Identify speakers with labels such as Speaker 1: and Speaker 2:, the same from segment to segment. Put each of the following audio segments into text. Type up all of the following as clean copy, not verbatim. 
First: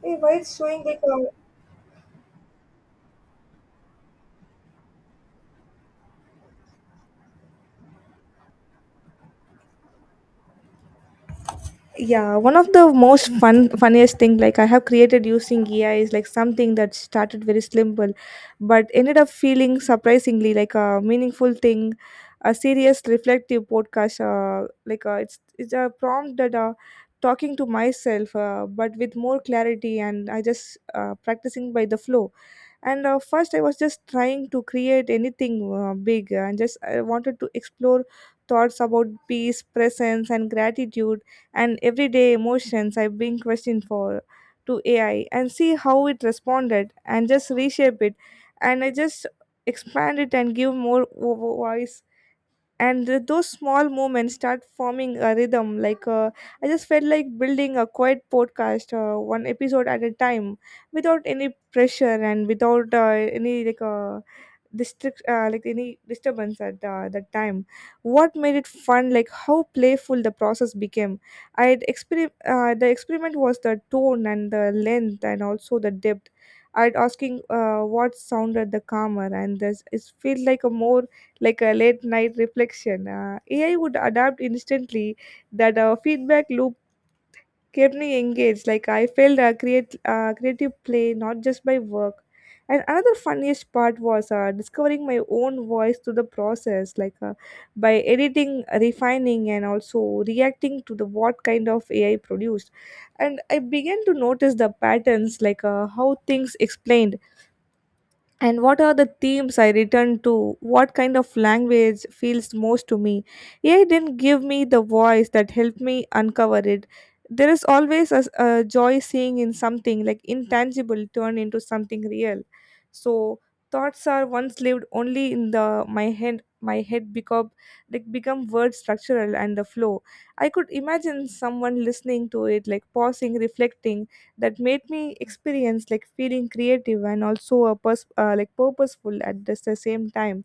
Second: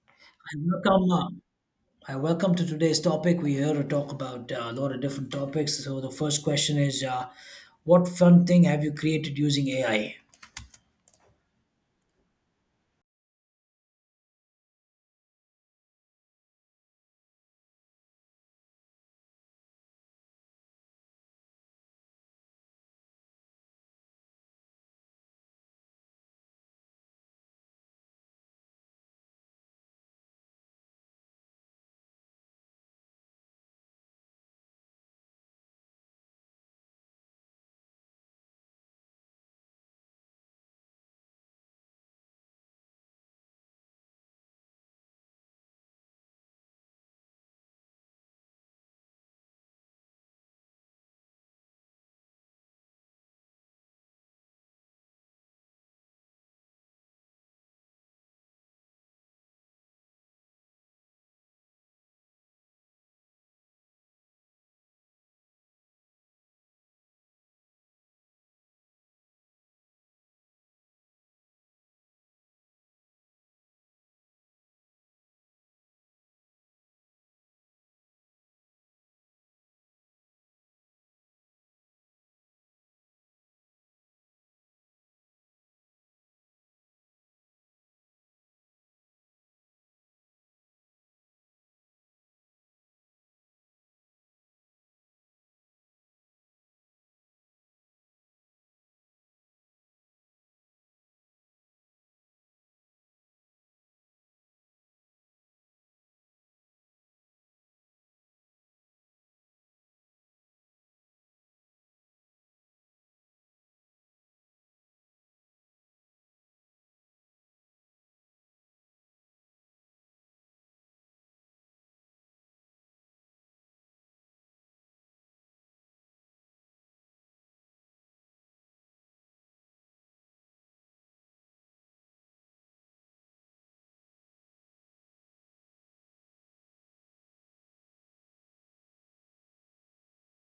Speaker 1: Hey, why it's
Speaker 2: And
Speaker 1: showing like
Speaker 2: Welcome, uh,
Speaker 1: a.
Speaker 2: welcome to today's topic. We're here to talk about a lot of different topics. So the first question is, what fun thing have you created using AI?
Speaker 1: Yeah, one of the most funniest thing like I have created using AI is like something that started very simple but ended up feeling surprisingly like a meaningful thing. A serious reflective podcast, it's a prompt that, talking to myself, but with more clarity. And I just, practicing by the flow. And first I was just trying to create anything, big, and just I wanted to explore thoughts about peace presence and gratitude and everyday emotions I've been questioned for to AI and see how it responded and just reshape it. And I just expand it and give more voice. And those small moments start forming a rhythm, like, I just felt like building a quiet podcast, one episode at a time, without any pressure and without, any like district like any disturbance at, that time. What made it fun, like how playful the process became. The experiment was the tone and the length and also the depth. I'd asking, what sounded the calmer, and this it felt like a more like a late night reflection. AI would adapt instantly. That feedback loop kept me engaged. Like I felt a create creative play, not just by work. And another funniest part was discovering my own voice through the process, like, by editing, refining, and also reacting to the what kind of AI produced. And I began to notice the patterns, like, how things explained and what are the themes I return to, what kind of language feels most to me. AI didn't give me the voice that helped me uncover it. There is always a joy seeing in something like intangible turn into something real. So thoughts are once lived only in the my head become like become word structural and the flow. I could imagine someone listening to it like pausing reflecting. That made me experience like feeling creative and also a purposeful at this, the same time.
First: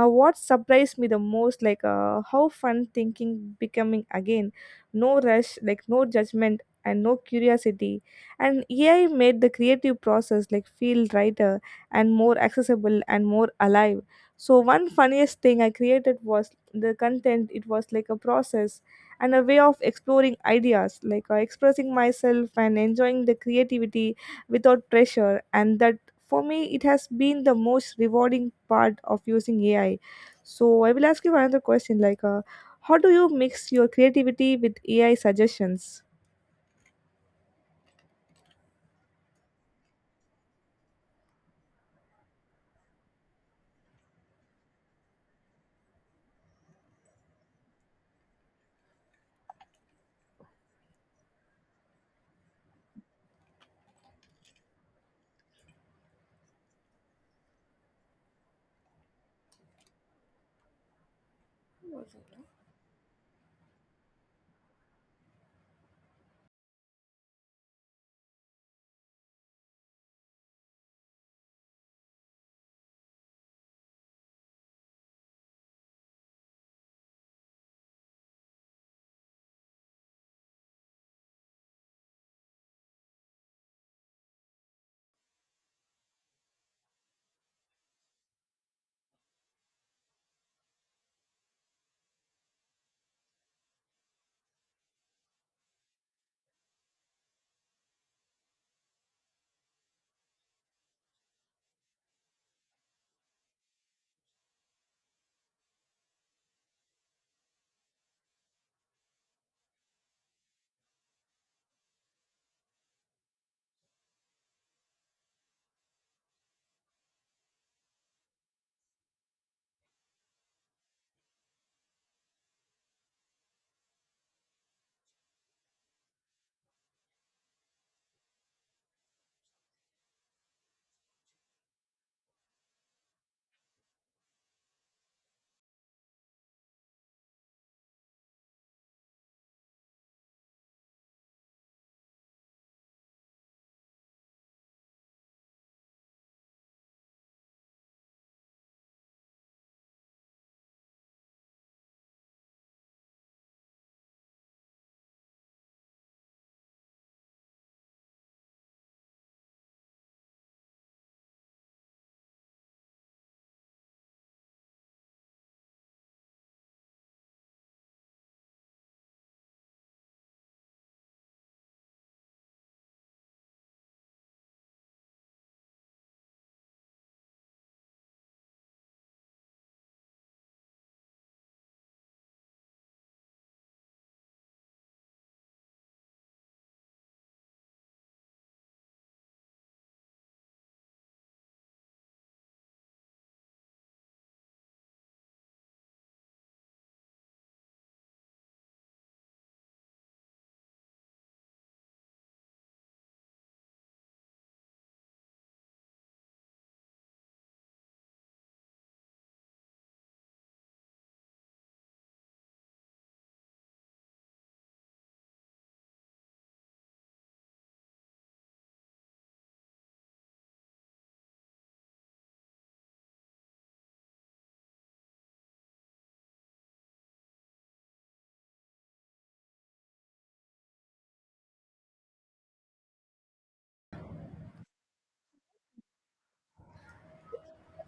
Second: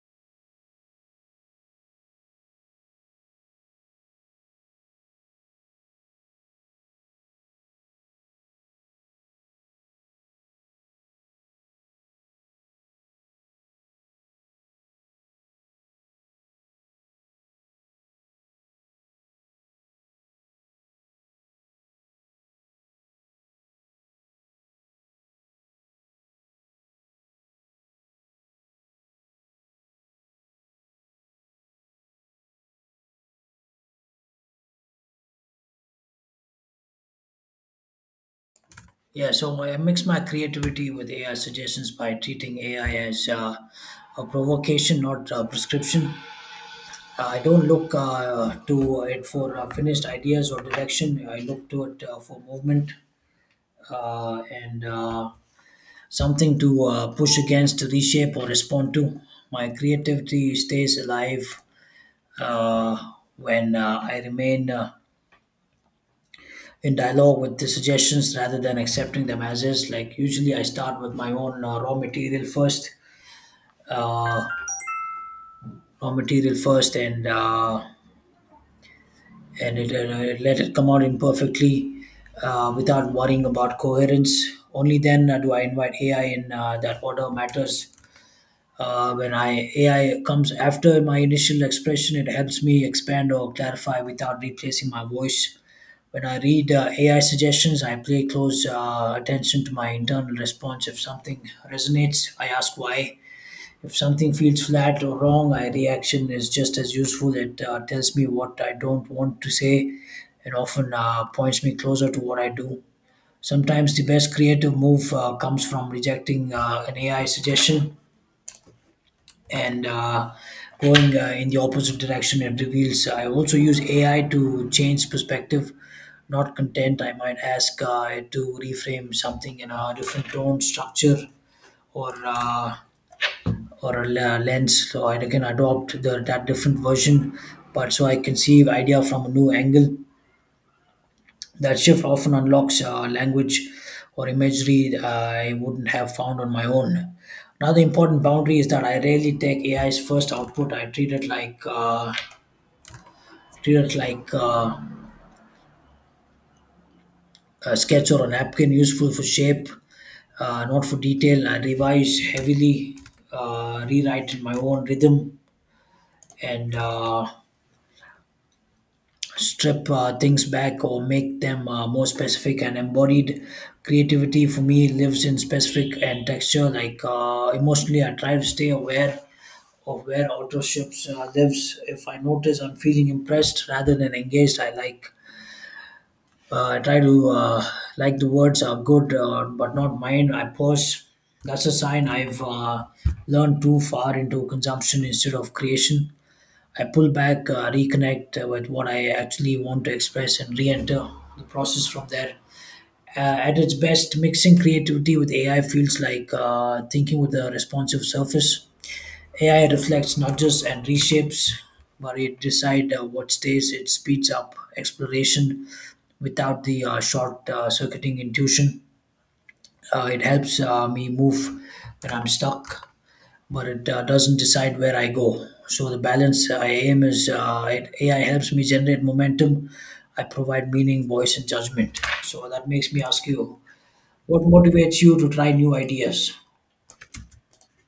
Speaker 1: What surprised me the most, like, how fun thinking becoming again. No rush, like no judgment and no curiosity. And AI made the creative process like feel lighter and more accessible and more alive. So one funniest thing I created was the content. It was like a process and a way of exploring ideas, like, expressing myself and enjoying the creativity without pressure. And that, for me, it has been the most rewarding part of using AI. So I will ask you another question, like, how do you mix your creativity with AI suggestions?
Speaker 2: Yeah, so I mix my creativity with AI suggestions by treating AI as a provocation, not a prescription. I don't look to it for finished ideas or direction. I look to it for movement and. Something to push against, reshape, or respond to. My creativity stays alive uh, when I remain in dialogue with the suggestions rather than accepting them as is. Like usually, I start with my own uh, raw material first, and let it come out imperfectly without worrying about coherence. Only then do I invite AI in, that order matters. When I AI comes after my initial expression, it helps me expand or clarify without replacing my voice. When I read AI suggestions, I pay close attention to my internal response. If something resonates, I ask why. If something feels flat or wrong, my reaction is just as useful. It tells me what I don't want to say, and often points me closer to what I do. Sometimes the best creative move comes from rejecting an AI suggestion and going in the opposite direction it reveals. I also use AI to change perspective, not content. I might ask it to reframe something in a different tone, structure, or uh, or a lens so I can adopt that different version, but so I can see the idea from a new angle. That shift often unlocks language or imagery I wouldn't have found on my own. Another important boundary is that I rarely take AI's first output. I treat it like a sketch or a napkin, useful for shape, not for detail. I revise heavily, rewrite in my own rhythm, and strip things back or make them more specific and embodied. Creativity for me lives in specific and texture. Like emotionally, I try to stay aware of where authorships lives. If I notice I'm feeling impressed rather than engaged, I like I try to like the words are good but not mine, I pause. That's a sign I've learned too far into consumption instead of creation. I pull back, reconnect with what I actually want to express, and re enter the process from there. At its best, mixing creativity with AI feels like thinking with a responsive surface. AI reflects, nudges and reshapes, but it decides what stays. It speeds up exploration without the short circuiting intuition. It helps me move when I'm stuck, but it doesn't decide where I go. So the balance I aim is, AI helps me generate momentum. I provide meaning, voice, and judgment. So that makes me ask you, what motivates you to try new ideas?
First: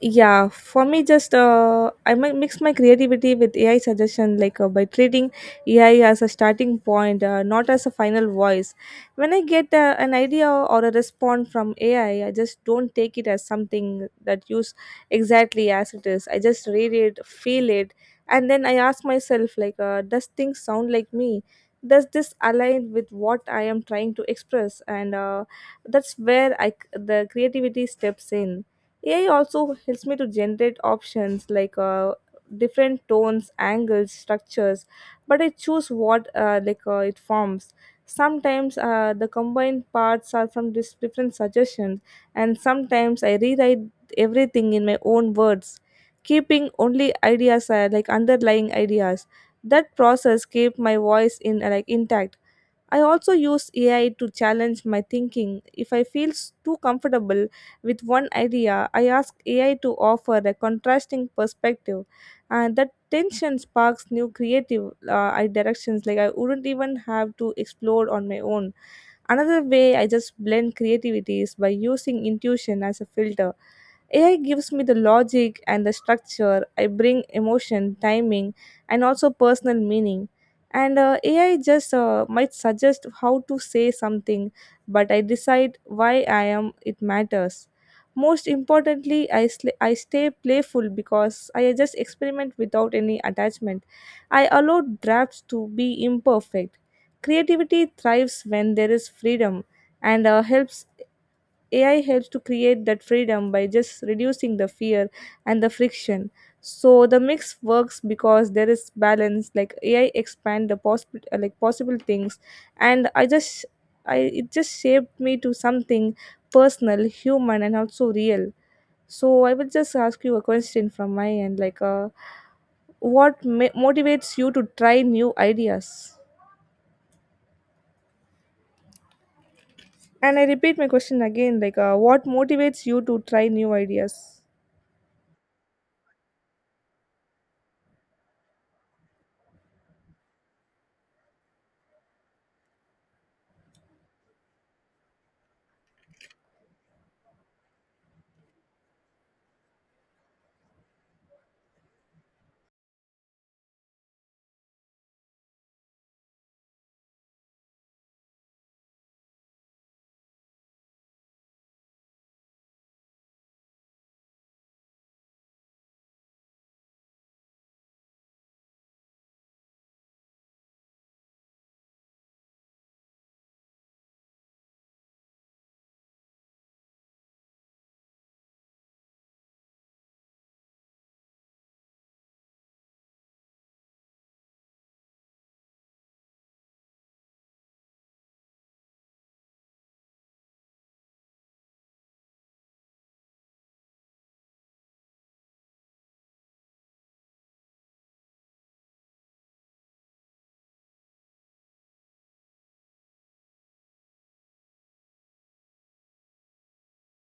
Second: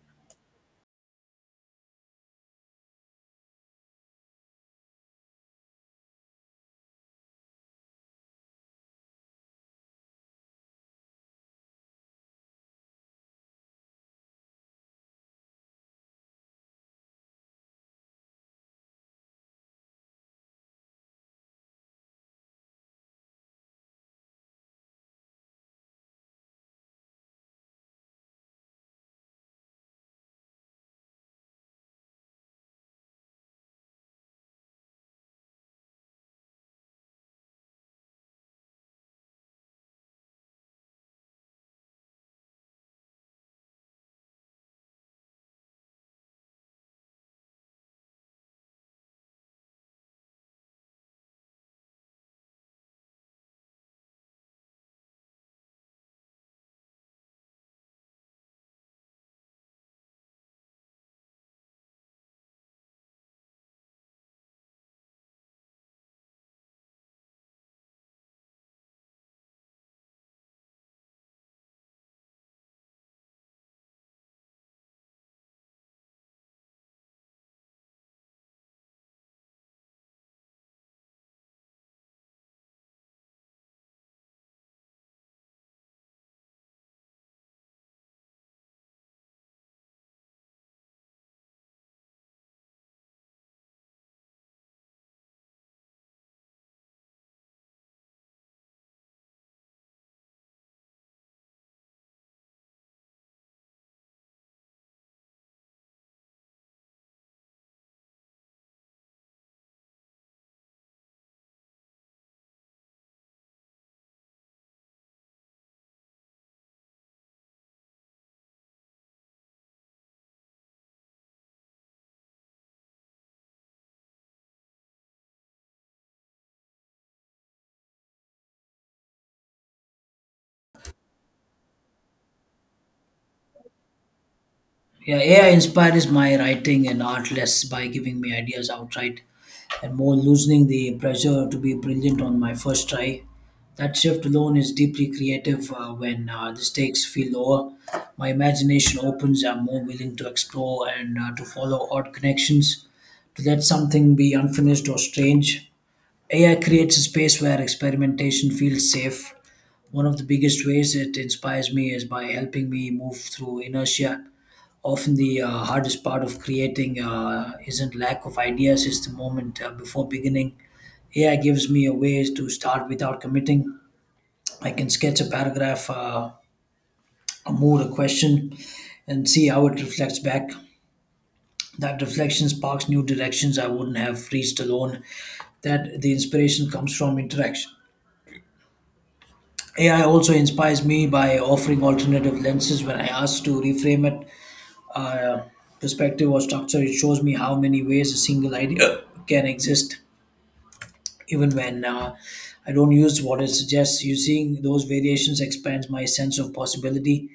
Speaker 1: Yeah, for me just, I might mix my creativity with AI suggestion, like, by treating AI as a starting point, not as a final voice. When I get, an idea or a response from AI, I just don't take it as something that use exactly as it is. I just read it, feel it, and then I ask myself, like, does things sound like me? Does this align with what I am trying to express? And that's where the creativity steps in. AI also helps me to generate options, like, different tones, angles, structures, but I choose what, it forms. Sometimes the combined parts are from different suggestions, and sometimes I rewrite everything in my own words, keeping only ideas, underlying ideas. That process keep my voice in, intact. I also use AI to challenge my thinking. If I feel too comfortable with one idea, I ask AI to offer a contrasting perspective, and that tension sparks new creative, directions like I wouldn't even have to explore on my own. Another way I just blend creativity is by using intuition as a filter. AI gives me the logic and the structure. I bring emotion, timing, and also personal meaning. And AI just, might suggest how to say something, but I decide why I am. It matters. Most importantly, I stay playful because I just experiment without any attachment. I allow drafts to be imperfect. Creativity thrives when there is freedom and helps AI helps to create that freedom by just reducing the fear and the friction. So the mix works because there is balance. Like AI expand the possible, possible things, and I just I it just shaped me to something personal, human, and also real. So I will just ask you a question from my end, like, what motivates you to try new ideas? And I repeat my question again, like, what motivates you to try new ideas?
Speaker 2: Yeah, AI inspires my writing and art less by giving me ideas outright and more loosening the pressure to be brilliant on my first try. That shift alone is deeply creative when the stakes feel lower. My imagination opens, I'm more willing to explore and to follow odd connections, to let something be unfinished or strange. AI creates a space where experimentation feels safe. One of the biggest ways it inspires me is by helping me move through inertia. Often the hardest part of creating isn't lack of ideas, it's the moment before beginning. AI gives me a ways to start without committing. I can sketch a paragraph, a mood, a question, and see how it reflects back. That reflection sparks new directions I wouldn't have reached alone. That the inspiration comes from interaction. AI also inspires me by offering alternative lenses. When I ask to reframe it, uh, perspective or structure, it shows me how many ways a single idea can exist, even when I don't use what it suggests. Using those variations expands my sense of possibility.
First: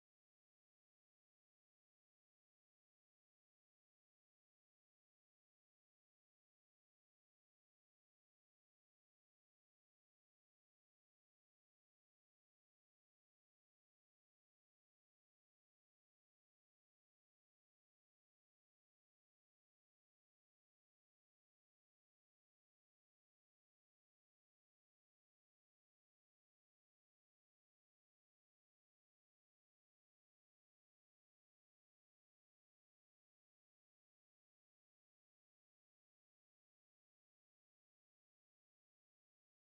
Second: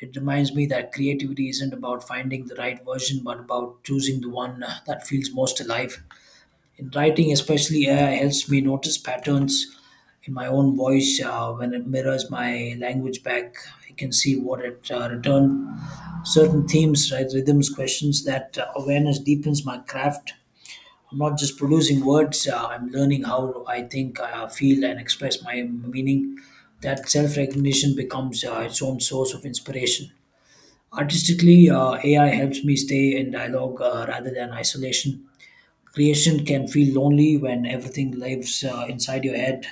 Speaker 2: It reminds me that creativity isn't about finding the right version, but about choosing the one that feels most alive. In writing, especially, AI helps me notice patterns in my own voice. When it mirrors my language back, I can see what it returned, certain themes, right, rhythms, questions. That awareness deepens my craft. I'm not just producing words. I'm learning how I think, feel, and express my meaning. That self-recognition becomes its own source of inspiration. Artistically, AI helps me stay in dialogue rather than isolation. Creation can feel lonely when everything lives inside your head.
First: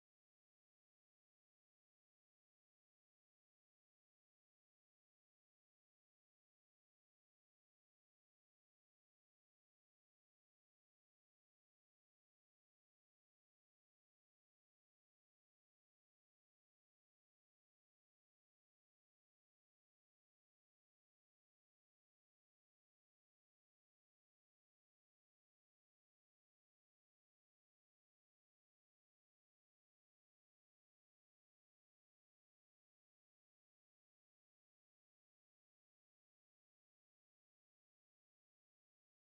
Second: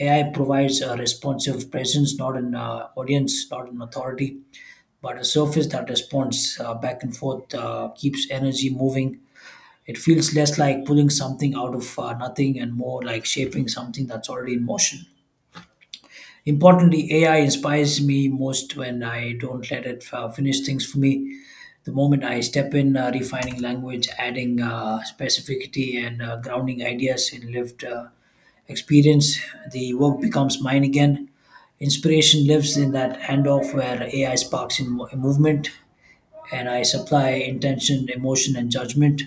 Speaker 2: AI provides a responsive presence, not an audience, not an authority, but a surface that responds back and forth, keeps energy moving. It feels less like pulling something out of nothing and more like shaping something that's already in motion. Importantly, AI inspires me most when I don't let it finish things for me. The moment I step in, refining language, adding specificity, and grounding ideas in lived experience, the work becomes mine again. Inspiration lives in that handoff where AI sparks in movement, and I supply intention, emotion, and judgment.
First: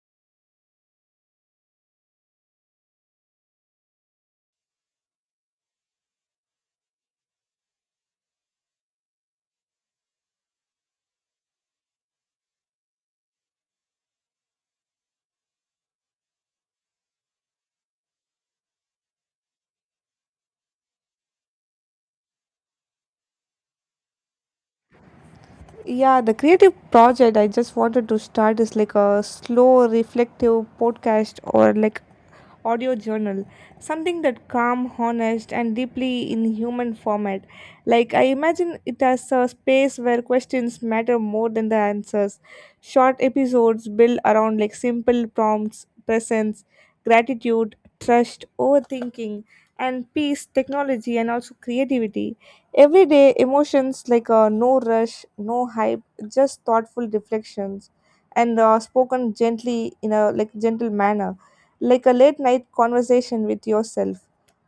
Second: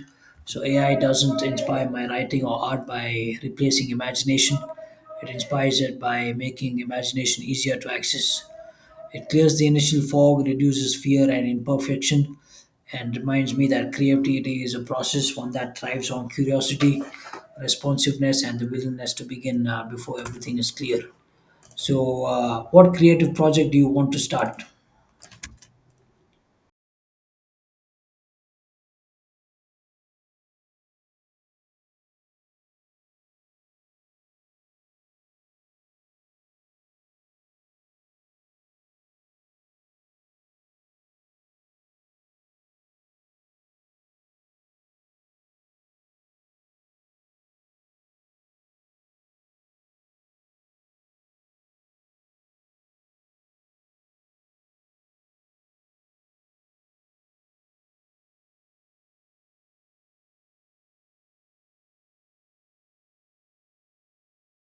Speaker 2: So AI doesn't inspire my writing or art by replacing imagination. It inspires it by making imagination easier to access. It clears the initial fog, reduces fear and imperfection, and reminds me that creativity is a process, one that thrives on curiosity, responsiveness, and the willingness to begin before everything is clear. So, what creative project do you want to start?
Speaker 1: Yeah, the creative project I just wanted to start is like a slow, reflective podcast or like audio journal, something that calm, honest, and deeply in human format. Like I imagine it as a space where questions matter more than the answers. Short episodes built around like simple prompts, presence, gratitude, trust, overthinking, and peace, technology, and also creativity. Everyday emotions like, no rush, no hype, just thoughtful reflections, and spoken gently in a like gentle manner, like a late night conversation with yourself.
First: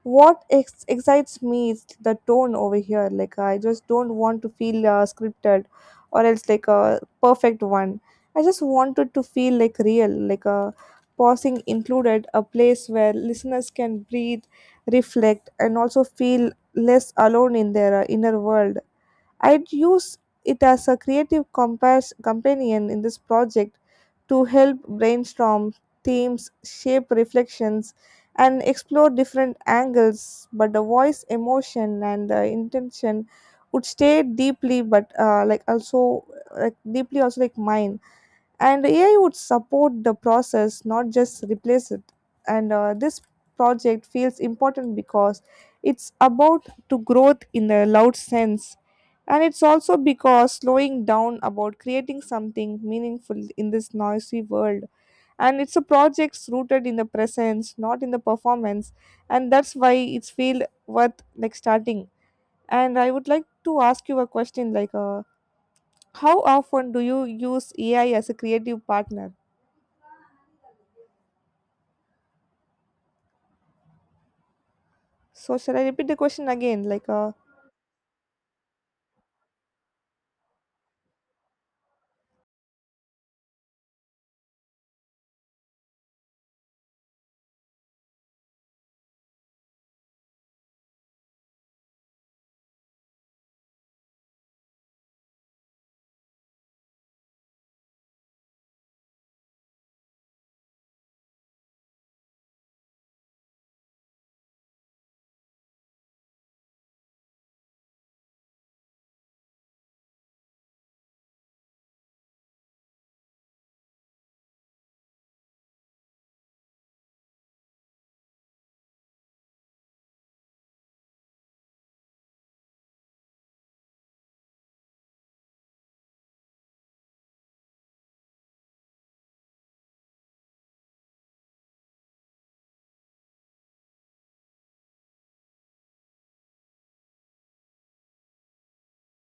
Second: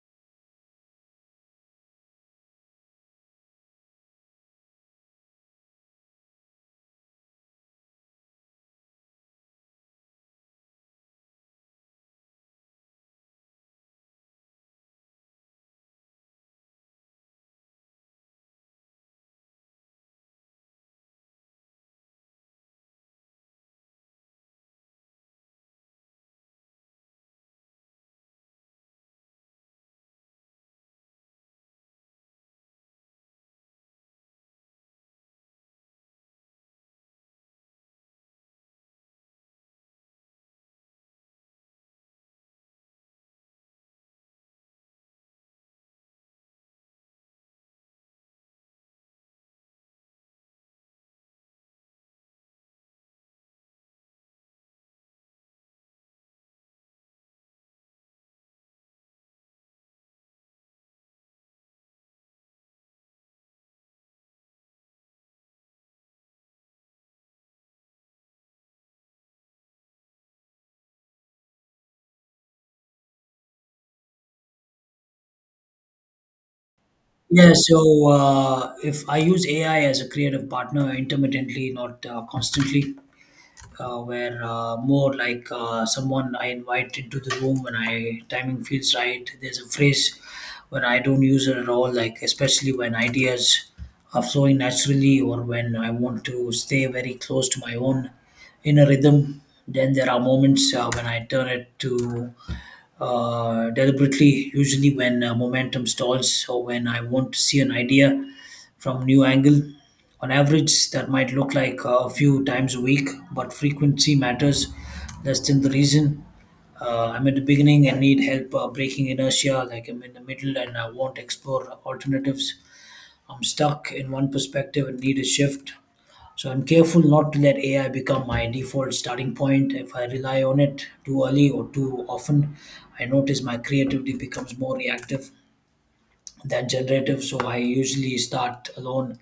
Speaker 1: What excites me is the tone over here. Like I just don't want to feel scripted, or else like a perfect one. I just wanted to feel like real, like a pausing included, a place where listeners can breathe, reflect, and also feel less alone in their, inner world. I'd use it as a creative compass companion in this project to help brainstorm themes, shape reflections, and explore different angles. But the voice, emotion, and intention would stay deeply, but, like also like deeply also like mine, and AI would support the process, not just replace it. And this project feels important because it's about to growth in a loud sense, and it's also because slowing down about creating something meaningful in this noisy world. And it's a project rooted in the presence, not in the performance, and that's why it's feel worth like starting. And I would like to ask you a question, like, how often do you use AI as a creative partner? So shall I repeat the question again? Like,
Speaker 2: Yeah, so if I use AI as a creative partner intermittently, not constantly, where more like someone I invite into the room when I timing feels right. There's a phrase when I don't use it at all, like especially when ideas are flowing naturally or when I want to stay very close to my own inner rhythm. Then there are moments when I turn it to deliberately, usually when momentum stalls or when I want to see an idea from a new angle. On average, that might look like a few times a week, but frequency matters less than the reason. I'm at the beginning and need help breaking inertia, like I'm in the middle and I want to explore alternatives. I'm stuck in one perspective and need a shift. So I'm careful not to let AI become my default starting point. If I rely on it too early or too often, I notice my creativity becomes more reactive than generative. So I usually start alone,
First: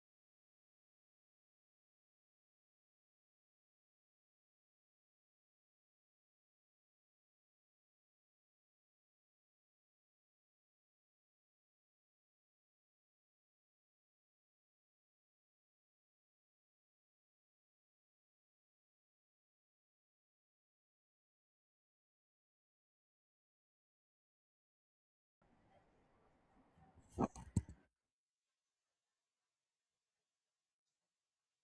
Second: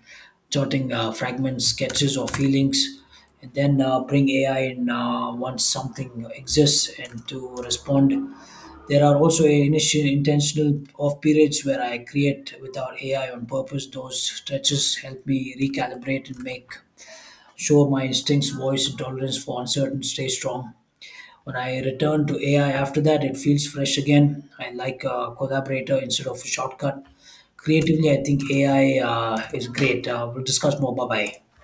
Speaker 2: jotting fragments, sketches, or feelings, and then bring AI in once something exists and to respond. There are also initial intentional off periods where I create without AI on purpose. Those stretches help me recalibrate and make sure my instincts, voice and tolerance for uncertain stay strong. When I return to AI after that, it feels fresh again. I like a collaborator instead of a shortcut. Creatively, I think AI is great. We'll discuss more. Bye bye.